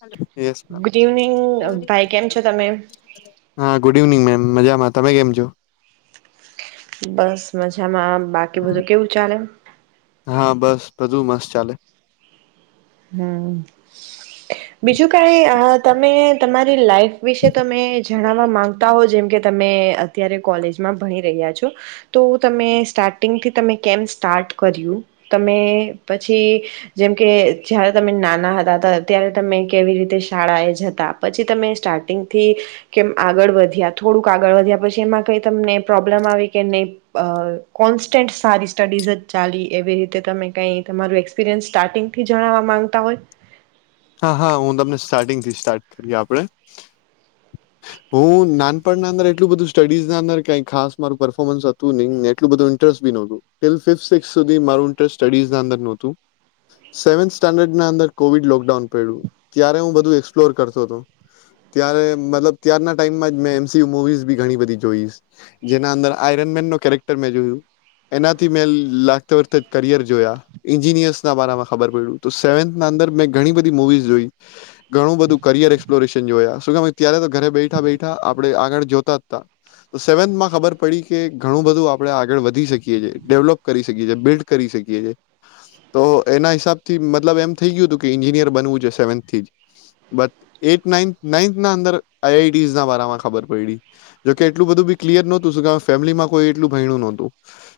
Hello yes ma'am good evening ભાઈ કેમ છો તમે હા ગુડ ઇવનિંગ મેમ. મજામાં તમે કેમ છો? બસ મજા જામાં બાકી બધું કેવું ચાલે? હા બસ બધું મસ્ત ચાલે. હમ્મ બીજું કઈ તમે તમારે. ની લાઈફ વિશે તમે જણવા માંગતા હો જેમ કે. તમે અત્યારે કોલેજમાં ભણી રહ્યા છો તો તમે સ્ટાર્ટિંગથી તમે કેમ સ્ટાર્ટ કર્યું તમે પછી જેમ કે જય્યારે તમે નાના હતા ત્યારે તમે કેવી રીતે શાળા એ જતા પછી તમે સ્ટાર્ટિંગથી કેમ આગળ વધ્યા થોડુંક આગળ વધ્યા પછી એમાં કઈ તમને પ્રોબ્લમ આવી કે નહી કોન્સ્ટન્ટ સારી સ્ટડીઝ જ ચાલી એવી રીતે તમે કઈ તમારું એક્સપિરિયન્સ સ્ટાર્ટિંગથી જ. હા હા હ તમ સ્ટારિંગથી સ્ટાર કરી આપ હું નાનપણના અંદર એટલું બધ સ્ટઝ અંદર ક ખાસ માું પરફોર્મન્સ હતું નહી એટલું બધું ઇન્ટરેસ્ટ બી ના હતું સેવન સ્ટેન્ડર ની અંદર કોડકડાઉન. ત્યારે હું બધું એક્સપ્લોર કરતો હતો ત્યારે મતલબ ત્યારના ટાઈમ જ મે એમસી મુવીઝ બી ઘણી બધી જોઈ જેના અંદર આયરન મેન ન કેરેક્ટર મેં જોયું એનાથી મેં લાગતા વખતે કરિયર જોયા ઈન્જિનિયર્સ ના બામાં ખબર પડ્યું તો સેવથ અંદર મેંણી. મૂવી જોઈ બધ કરયર એક્પ્રેશન જો ત્યારે ઘરે બેઠા બેઠા આપણે આગળ જોતા જ ત સેવથમાં ખબર પડી કે ઘણું બધું આપણે આગળ વધી શકીએએ ડેવલોપ કરી શકીએીએ બિલ્ડ કરી શકીએ તો એના હિસાબથી મલબ એમું. બનવું છે સેવનથી બટ એત નાઈન ની અંદર આઈઆટી ના વારામાં ખબર પડી જોકે એટલું બધું બી ક્લયર નહોતું ફેમિલીમાં કોઈ એટલું ભયણું નહોતું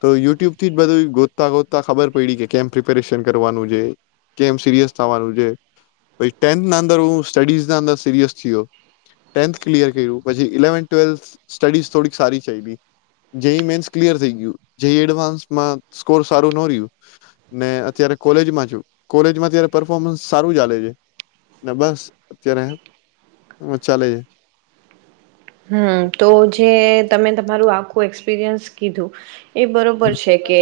તો યુટ્યુબ થી જ બધું ગોતતા ગોતતા ખબર પડી કે કેમ પ્રિપેરેશન કરવાનું છે કેમ સિરિયસ થવાનું છે. પછ ટેન્થના અંદર હું સ્ટડીઝ ના અંદર સિરિયસ થયો ટેન્થ ક્લિયર કર્યું પછી ઇલેવન્ ટ્વેલ્થ સ્ટડીઝ થોડીક સારી ચલી જે મેન્સ ક્લિયર થઈ ગયું જે એડવાન્સમાં સ્કોર સારું ન રહ્યું ને અત્યારે કોલેજમાં છ કોલેજમાં પરફોર્મન્સ સારું ચાલે છે બસ અત્યારે એ ચાલે છે. હમ્મ તો જે તમે તમારું આખું એક્સપિરિયન્સ કીધું. એ બરોબર છે કે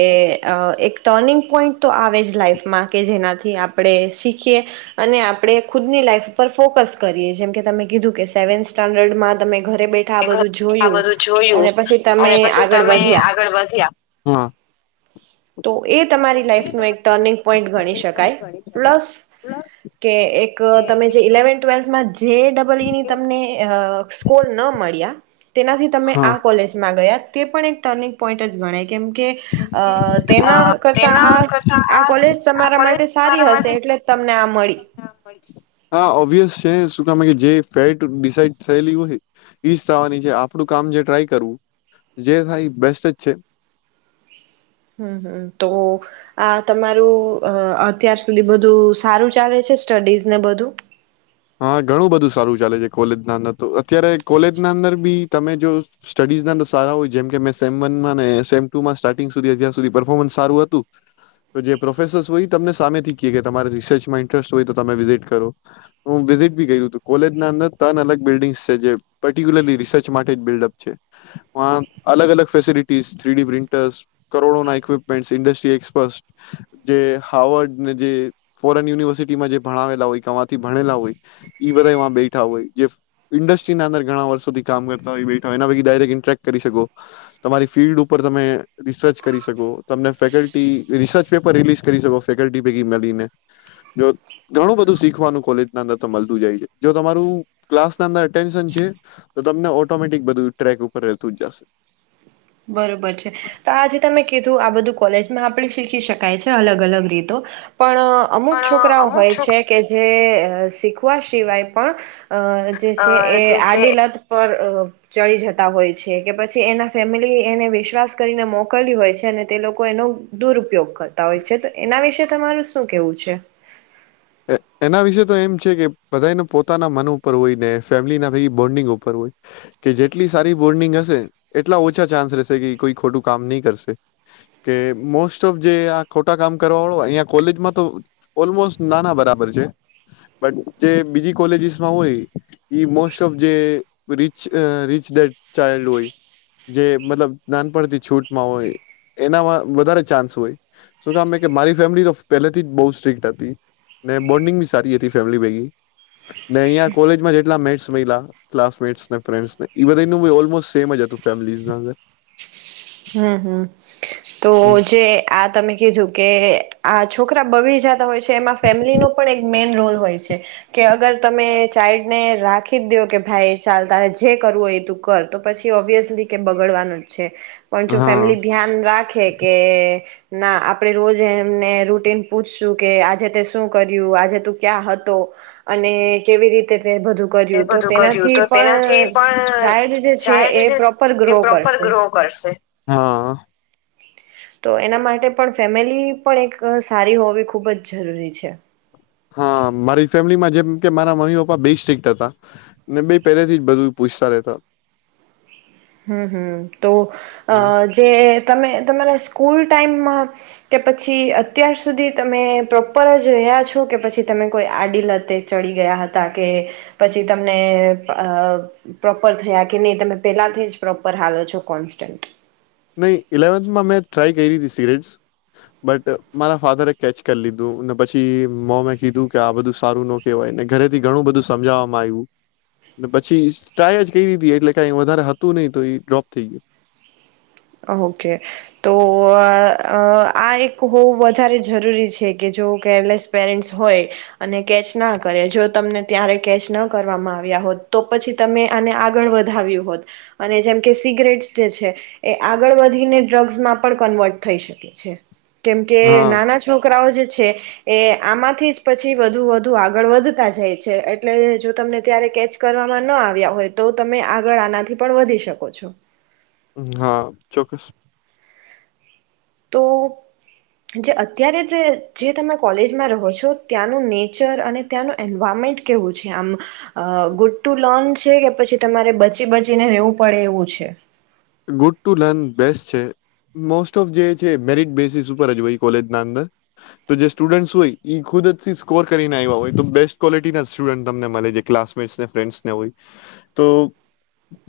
એક ટર્નિંગ પોઈન્ટ તો આવે જ લાઈફમાં કે જેનાથી આપણે શીખીએ અને આપણે ખુદની લાઈફ ઉપર ફોકસ કરીએ જેમ કે તમે કીધું કે સેવન્થ સ્ટાન્ડર્ડમાં તમે ઘરે બેઠા બધું આ જોયું બધું જોયું અને પછી તમે અને પછી આગળ તમે વધ્યા આગળ વધ્યા. તો એ તો તમારી એ લાઈફનો એક તમારી ટર્નિંગ લાઈફમાં એક પોઈન્ટ ગણી ટર્નિંગ શકાય પોઈન્ટ ગણી શકાય પ્લસ પ્લસ કે એક કે તમે જે એક ઇલેવન્થ ટ્વેલ્થમાં જે ડબલ ઈની તમને અ સ્કોર ન મળ્યા તેનાથી તમે હા આ કોલેજમાં ગયા. તે પણ એક ટર્નિંગ પોઈન્ટ જ ગણાય છે. કેમકે કેમ અ કે અ તેના કરતા આ તેના કરતા આ કોલેજ આ તમારા કોલેજ માટે સારી મારા હશે માટે એટલે તમને આ મળી. હા ઓબ્વિયસ છે જે ફેડ થયેલી હોય ઈ થવાની છે આપડું કામ જે ટ્રાય કરવું જે થાય બેસ્ટ જ છે. હમ્મ હમ્મ તો આ તમારું અત્યાર સુધી બધું સારું ચાલે છે સ્ટડીઝ ને બધું? હા ઘણું બધું સારું ચાલે છે કોલેજના અંદર તો અત્યારે કોલેજના અંદર બી તમે જો સ્ટડીઝના અંદર સારા હોય જેમ કે મે સેમ વનમાં સેમ ટુમાં સ્ટાર્ટિંગ સુધી અાર સુધી પરફોર્મન્સ સારું હતું તો જે પ્રોફેસર્સ હોય તમને સામેથી ક કે તમારે રિસર્ચમાં ઇન્ટરેસ્ટ હોય તો તમે વિઝિટ કરો. હું વિઝિટ બી કર કોલેજના અંદર ત્રણ અલગ બિલ્ડિંગ્સ છે જે પર્ટિક્યુલર રિસર્ચ માટે જ બિલ્ડઅપ છે અલગ અલગ ફેસિલટીસ થ્રીડી પ્રિન્ટર્સ કરોડોના ઇક્વિપમેન્ટ ઇન્ડસ્ટ્રી એક્સપર્ટ જે હાર્ર્ડને જે ફોરેન યુનિવર્સિટીમાં જે ભણાવલા હોયથી હોય બધા બેઠા હોય ન્સ્ટ્રી અંદર ઘણા વર્ષોથી કામ કરતાય બેા હોય એના પ ડાયક ઇન્ટક કરીકો તમારી ફિલ્ડ ઉપર તમે રિસર્ચ કરી શકો તલ રસર્ પેપ રિલીઝ કરી શકો ફેલ્ટ પૈને જો ઘણું બધું શીખવાનું કોલેજ અંદર મળતું જાય છે જો તમારું ક્લાસ અંદરટેન્શન છે તો તમને ઓટોમેટિક બધું ટ્રેક ઉપર રહેતું જ જશે. બરોબર છે તો આથી તમે કીધું આ બધું કોલેજમાં આપણે શીખી શકાય છે અલગ અલગ રીતો. પણ અમુક પણ છોકરાઓ અમુક હોય છોક છે કે સિખ વા સિવાય પણ અ જે છે એ જે છે આડી લત પર અ ચડી જતા હોય છે કે પછી એના ફેમિલી એને વિશ્વાસ કરીને મોકલી હોય છે અને તે લોકો એનો દુરપયોગ કરતા હોય છે તો એના વિશે તમારું શું કેવું છે. એના વિશેે તો એમ છે કે બધાને પોતાના મન ઉપર હોય ને ફેમિલીના બોન્ડિંગ ઉપર હોય કે જેટલી સારી બોન્ડિંગ હશે એટલા ઓછા ચાન્સ રહેશે કે કોઈ ખોટું કામ નહી કરશે કે મોસ્ટ ઓફ જે આ ખોટા કામ કરવા વાળો અહીંયા કોલેજમાં તો ઓલમોસ્ટ નાના બરાબર છે બ જે બીજી કોલેજીસમાં હોય મોસ્ટ ઓફ જે રી રીચ ડે ચઇલ્ડ હોય જે મતલબ નાનપણથી છૂટમાં હોય એનામાં વધારે ચાન્સ હોય શું કમે કે મારી ફેમિલી તો પહેલાથી જ બહ સ્ટ્રીક્ટ હતી. બોન્ડિંગ બી સારી હતી ફેમિલી પૈકીને અંયા કોલેજમાં જેટલા મેટ મહિલા ક્લાસમેટસને ફન્ડને એ બધા ઓલમોસ્ટ સેમ જ હતું ફે હમ હમ તો જે આ તમે કીધું કે આ છોકરા બગડી જતા હોય છે. એમાં ફેમલી ન પણ મેન રોલ હોય છે. કે અગર તમે ચાઇલ્ડ ને રાખી જ દ્યો કે ભાઈ ચાલ તારે જે કરવું હોય એ તું કર તો પછી ઓબ્વિયસલી કે બગડવાનું જ છે. પણ જો હા. ફેમિલી ધ્યાન રાખે કે ના આપણે રોજ એમને રૂટીન પૂછશું કે આજે તે શું કર્યું આજે તું ક્યાં હતો અને કેવી રીતે તે બધું એ કર્યું તો બધું કર્યું તેનાથી તો તેનાથી પણ પણ ચાઇલ્ડ જે છે એ ચાઇલ્ડ જે પ્રોપર એ ગ્રો પ્રોપર કરશે. ગ્રો કરશે. હા. તો એના માટે પણ ફેમિલી પણ એક સારી હોવી ખૂબ જ જરૂરી છે. હા મારી ફેમિલીમાં જેમ કે મારા મમ્મી પપ્પા બે સ્ટ્રિક્ટ હતા ને બે પહેલેથી જ બધું પૂછતા રતા. હમ હમ તો અ જે તમે તમારા સ્કૂલ ટાઈમમાં કે પછી અત્યાર સુધી તમે પ્રોપર જ રહ્યા છો કે પછી તમે કોઈ આડીલતે ચડી ગયા હતા કે પછી તમને પ્રોપર થયા કે નહી તમે પેલાથી જ પ્રોપર હો છો કોન્ન્ટ નહી ઇલેવન્થમાં મેં ટ્રાય કરી હતી સિગરેટ્સ બટ મારા ફાધરે કેચ કરી લીધું ને પછી મોમે કીધું કે આ બધું સારું ન કહેવાય ને ઘરેથી ઘણું બધું સમજાવવામાં આવ્યું ને પછી ટ્રાય જ કરી હતી એટલે કઈ વધારે હતું નહી તો એ ડ્રોપ થઈ ગયુ. ઓકે તો આ એક હો વધારે જરૂરી છે કે જો કેરલેસ પેરેન્ટ્સ હોય અને કેચ ના કરે જો તમને ત્યારે કેચ ના કરવામાં આવ્યા હોત તો પછી તમે આને આગળ વધાવ્યું હોત અને જેમ કે સિગરેટ્સ જે છે એ આગળ વધીને ડ્રગ્સમાં પણ કન્વર્ટ થઈ શકે છે. કેમ કે ગયું હા નાના છોકરાઓ જે છે છે એ આમાંથી જ પછી વધુ વધુ આગળ વધતા જાય છે એટલે જો તમને ત્યારે કેચ કરવામાં ન આવ્યા હોય તો તમે આગળ આનાથી પણ વધી શકો છો. હા ચોક્કસ. તો જે અત્યારે જે તમે કોલેજ રહો છો ત્યાંનું નેચર અને ત્યાંનું એન્વાયરમેન્ટ કેવું છે આમ ગુડ ટુ લર્ન છે કે પછી તમારે બચી બચીને રહેેવું પડે એવું છે. ગુડ ટુ લર્ન બેસ્ટ છે મોસ્ટ ઓફ જે છે મેરિટ બેઝીસ ઉપર જ હોય કોલેજના અંદર તો જે સ્ટુડન્ટસ હોય ખુદથી સ્કોર કરીને આવ્યા હોય તો બેસ્ટ ક્વોલિટીના સ્ટુડન્ટ તમને મળે ક્લાસમેટ્સને ફન્ડસને હોય તો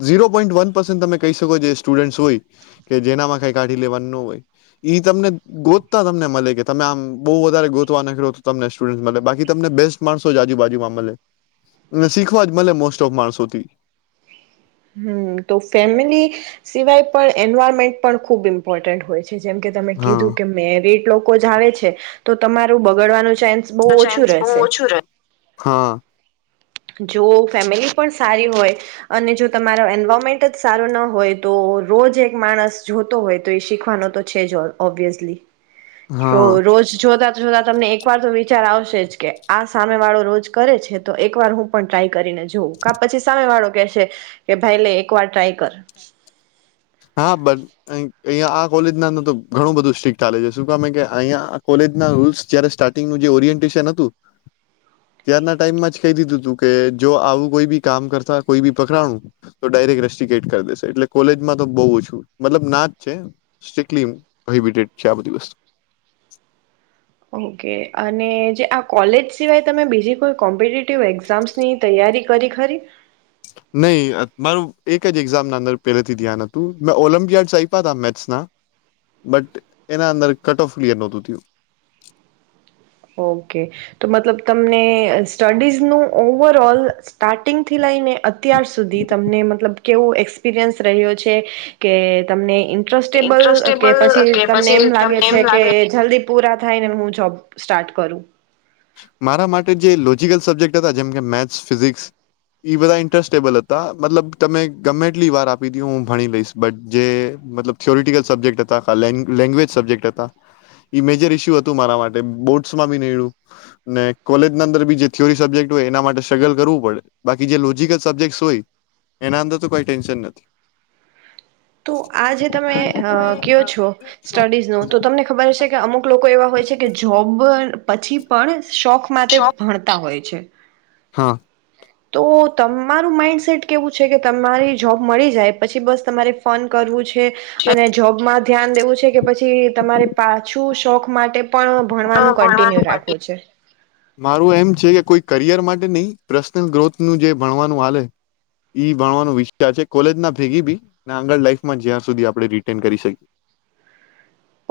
ઝીરો પોઈન્ટ વન પસન્ટ તમે કહી. જે સ્ટુડ હોય કે જેનામાં કઈ કાઢી લેવાનું ન હોય તમને ગોતતા તમને મળે કે તમે આમ બહુ વધારે ગોતવા ના કરો તો તમને સ્ટુડ મળે બાકી તમને બેસ્ટ માણસો જ આજુબાજુમાં મળે અને શીખવા જ મળે મોસ્ટ ઓફ માણસોથી હમ તો ફેમિલી સિવાય પણ એન્વાયરમેન્ટ પણ ખુબ ઇમ્પોર્ટન્ટ હોય છે. જેમ કે તમે કીધું હા કે મેરડ લોકો જ આવે છે તો તમારું બગડવાનું છે. ચાન્સ બહુ ઓછો રહે હા. જો ફેમિલી પણ સારી હોય અને જો તમારે એન્વાયરમેન્ટ જ સારો ના હોય તો રોજ એક માણસ જોતો હોય તો એ શીખવાનો તો છે જ ઓબ્વિયસલી. રો હા રોજ જોતા તો જોતા તમને એક વાર તો વિચાર આવશે કે આ સામે વાળો રોજ કરે છે તો એક વાર હું પણ ટ્રાય કરીને જુવો કાં પછી સામે વાળો કે સે કે ભાઈ લે એક વાર ટ્રાય કર. હા બ અહીંયા આ કોલેજ ના માં તો ઘણું બધું સ્ટ્રિક ચાલે છે, શું કામે કે અહીયાં કોલેજના રૂલ્સ જયારે સ્ટાર્ટિંગનું જે ઓરિયન્ટેશન હતું ત્યારના ટાઈમમાં જ કઈ દીધું તુ કે જો આવું કોઈ બી કામ કરતા કોઈ બી પકરાણું તો ડાયરેક્ટ રસ્ટિગેટ કરી દેશે એટલે કોલેજમાં તો બઊ જ મતલબ ના જ છે, સ્ટ્રીકલી પ્રોહિબીટેડ છે, આ બધી વસ્તુ ઓ કે અને જે આ કોલેજ સિવાય તમે બીજી કોઈ કોમ્પિટ કેવુ એક્ઝામસની તૈયારી કરી ખરી? નહઈ મારું એક જ એક્ઝામના અંદર પહેલાથી ધ્યાન હતું, મેં ઓલિમ્પિયાડ્સ આય્પા તા મેથ્સના બટ એના અંદર કટ ઓફ ક્લિયર નહોતું થ્યું. ઓ કે તો મતલબ તમને સ્ટડીઝનું ઓવરઓલ સ્ટાર્ટિંગથી લઈને અત્યાર સુધી તમને મતલબ કેવું એક્સપિરિયન્સ રહ્યો છે કે તમને ઇન્ટરેસ્ટેબલ કે ઇન્ટરેસ્ટેબલ પછી કે તમને એમ લાગે તમને એમ છે કે લાગે જલ્દી પૂરા થાય ને હું જોબ સ્ટાર્ટ કરું. મારા માટે જે લોજિકલ સબ્જેક્ટ હતા, જેમકે મેથ્સ, ફિઝિક્સ એ બધા ઇન્ટરેસ્ટેબલ હતા, મતલબ તમે ગમે એટલી વાર આપી દો હું ભણી લઈશ બટ જે મતલબ થિયોરિટિકલ સબ્જેક્ટ હતાા, લેંગ લેંગ્વેજ સબ્જેક્ટ હતા એ મેજર ઈસ્યુ હતું મારા માટે બોર્ડ્સમાં બી નયડુ. ને કોલેજના અંદર બી જે થીયોરી સબ્જેક્ટ હોય એના માટે સ્ટ્રગલ કરવું પડે, બાકી જે લોજિકલ સબ્જેક્ટ હોય એના અંદર તો કાંઈ ટેન્શન નથી. તો આ તો જે તમે આ જે અ તમે કેવ કયો છો છો સ્ટડીઝ નું, તો સ્ટડી તમને ખબર તો હશે કે તમે અમુક લોકો એવા હોય છે કે જોબ પછી પણ શોખ માટે ભણતા હોય છે. [inaudible] હાં. તો તમારું માઈન્ડસેટ કેવું છે કે તમારી જોબ મળી જાય પછી બસ તમારે ફોન કરવું છે. અને જોબમાં ધ્યાન દેવું છે કે પછી તમારે પાછું શોખ માટે પણ ભણવાનું કન્ટિન્યુ રાખવું છે મારું એમ છે કે કોઈ કરિયર માટે નહી પર્સનલ ગ્રોથનું જે ભણવાનું આવે એ ભણવાનું વિસ્ટાર છે, કોલેજના ભેગી બી આગળ લાઈફમાં જ્યાં સુધી આપણે રિટેન કરી શકીએ.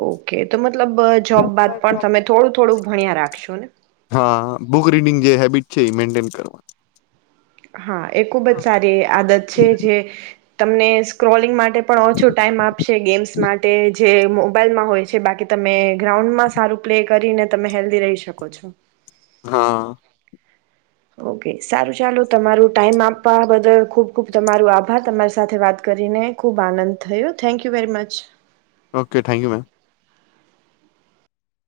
ઓ કે તો મતલબ જોબ બાદ પણ જોબ તમે થોડું થોડું ભણ્યા રાખશો. હા બુક રીડિંગ જે હેબિટ છે, એ મેન્ટેન કરવા. હા એ ખુબ જ સારી આદત છે જે તમને સ્ક્રોલિંગ માટે પણ ઓછો ટાઈમ આપશે ગેમ્સ માટે જે મોબાઈલમાં હોય છે, બાકી તમે ગ્રાઉન્ડમાં સારું પ્લે કરીને તમે હેલ્ધી રહી શકો છો. હા. ઓ કે સારું ચાલુ તમારું ટાઈમ આપવા બદલ ખુબ ખુબ તમારુ આભાર, તમારે સાથે વાત કરીને ખૂબ આનંદ થયો, thank you very much. Okay thank you ma'am.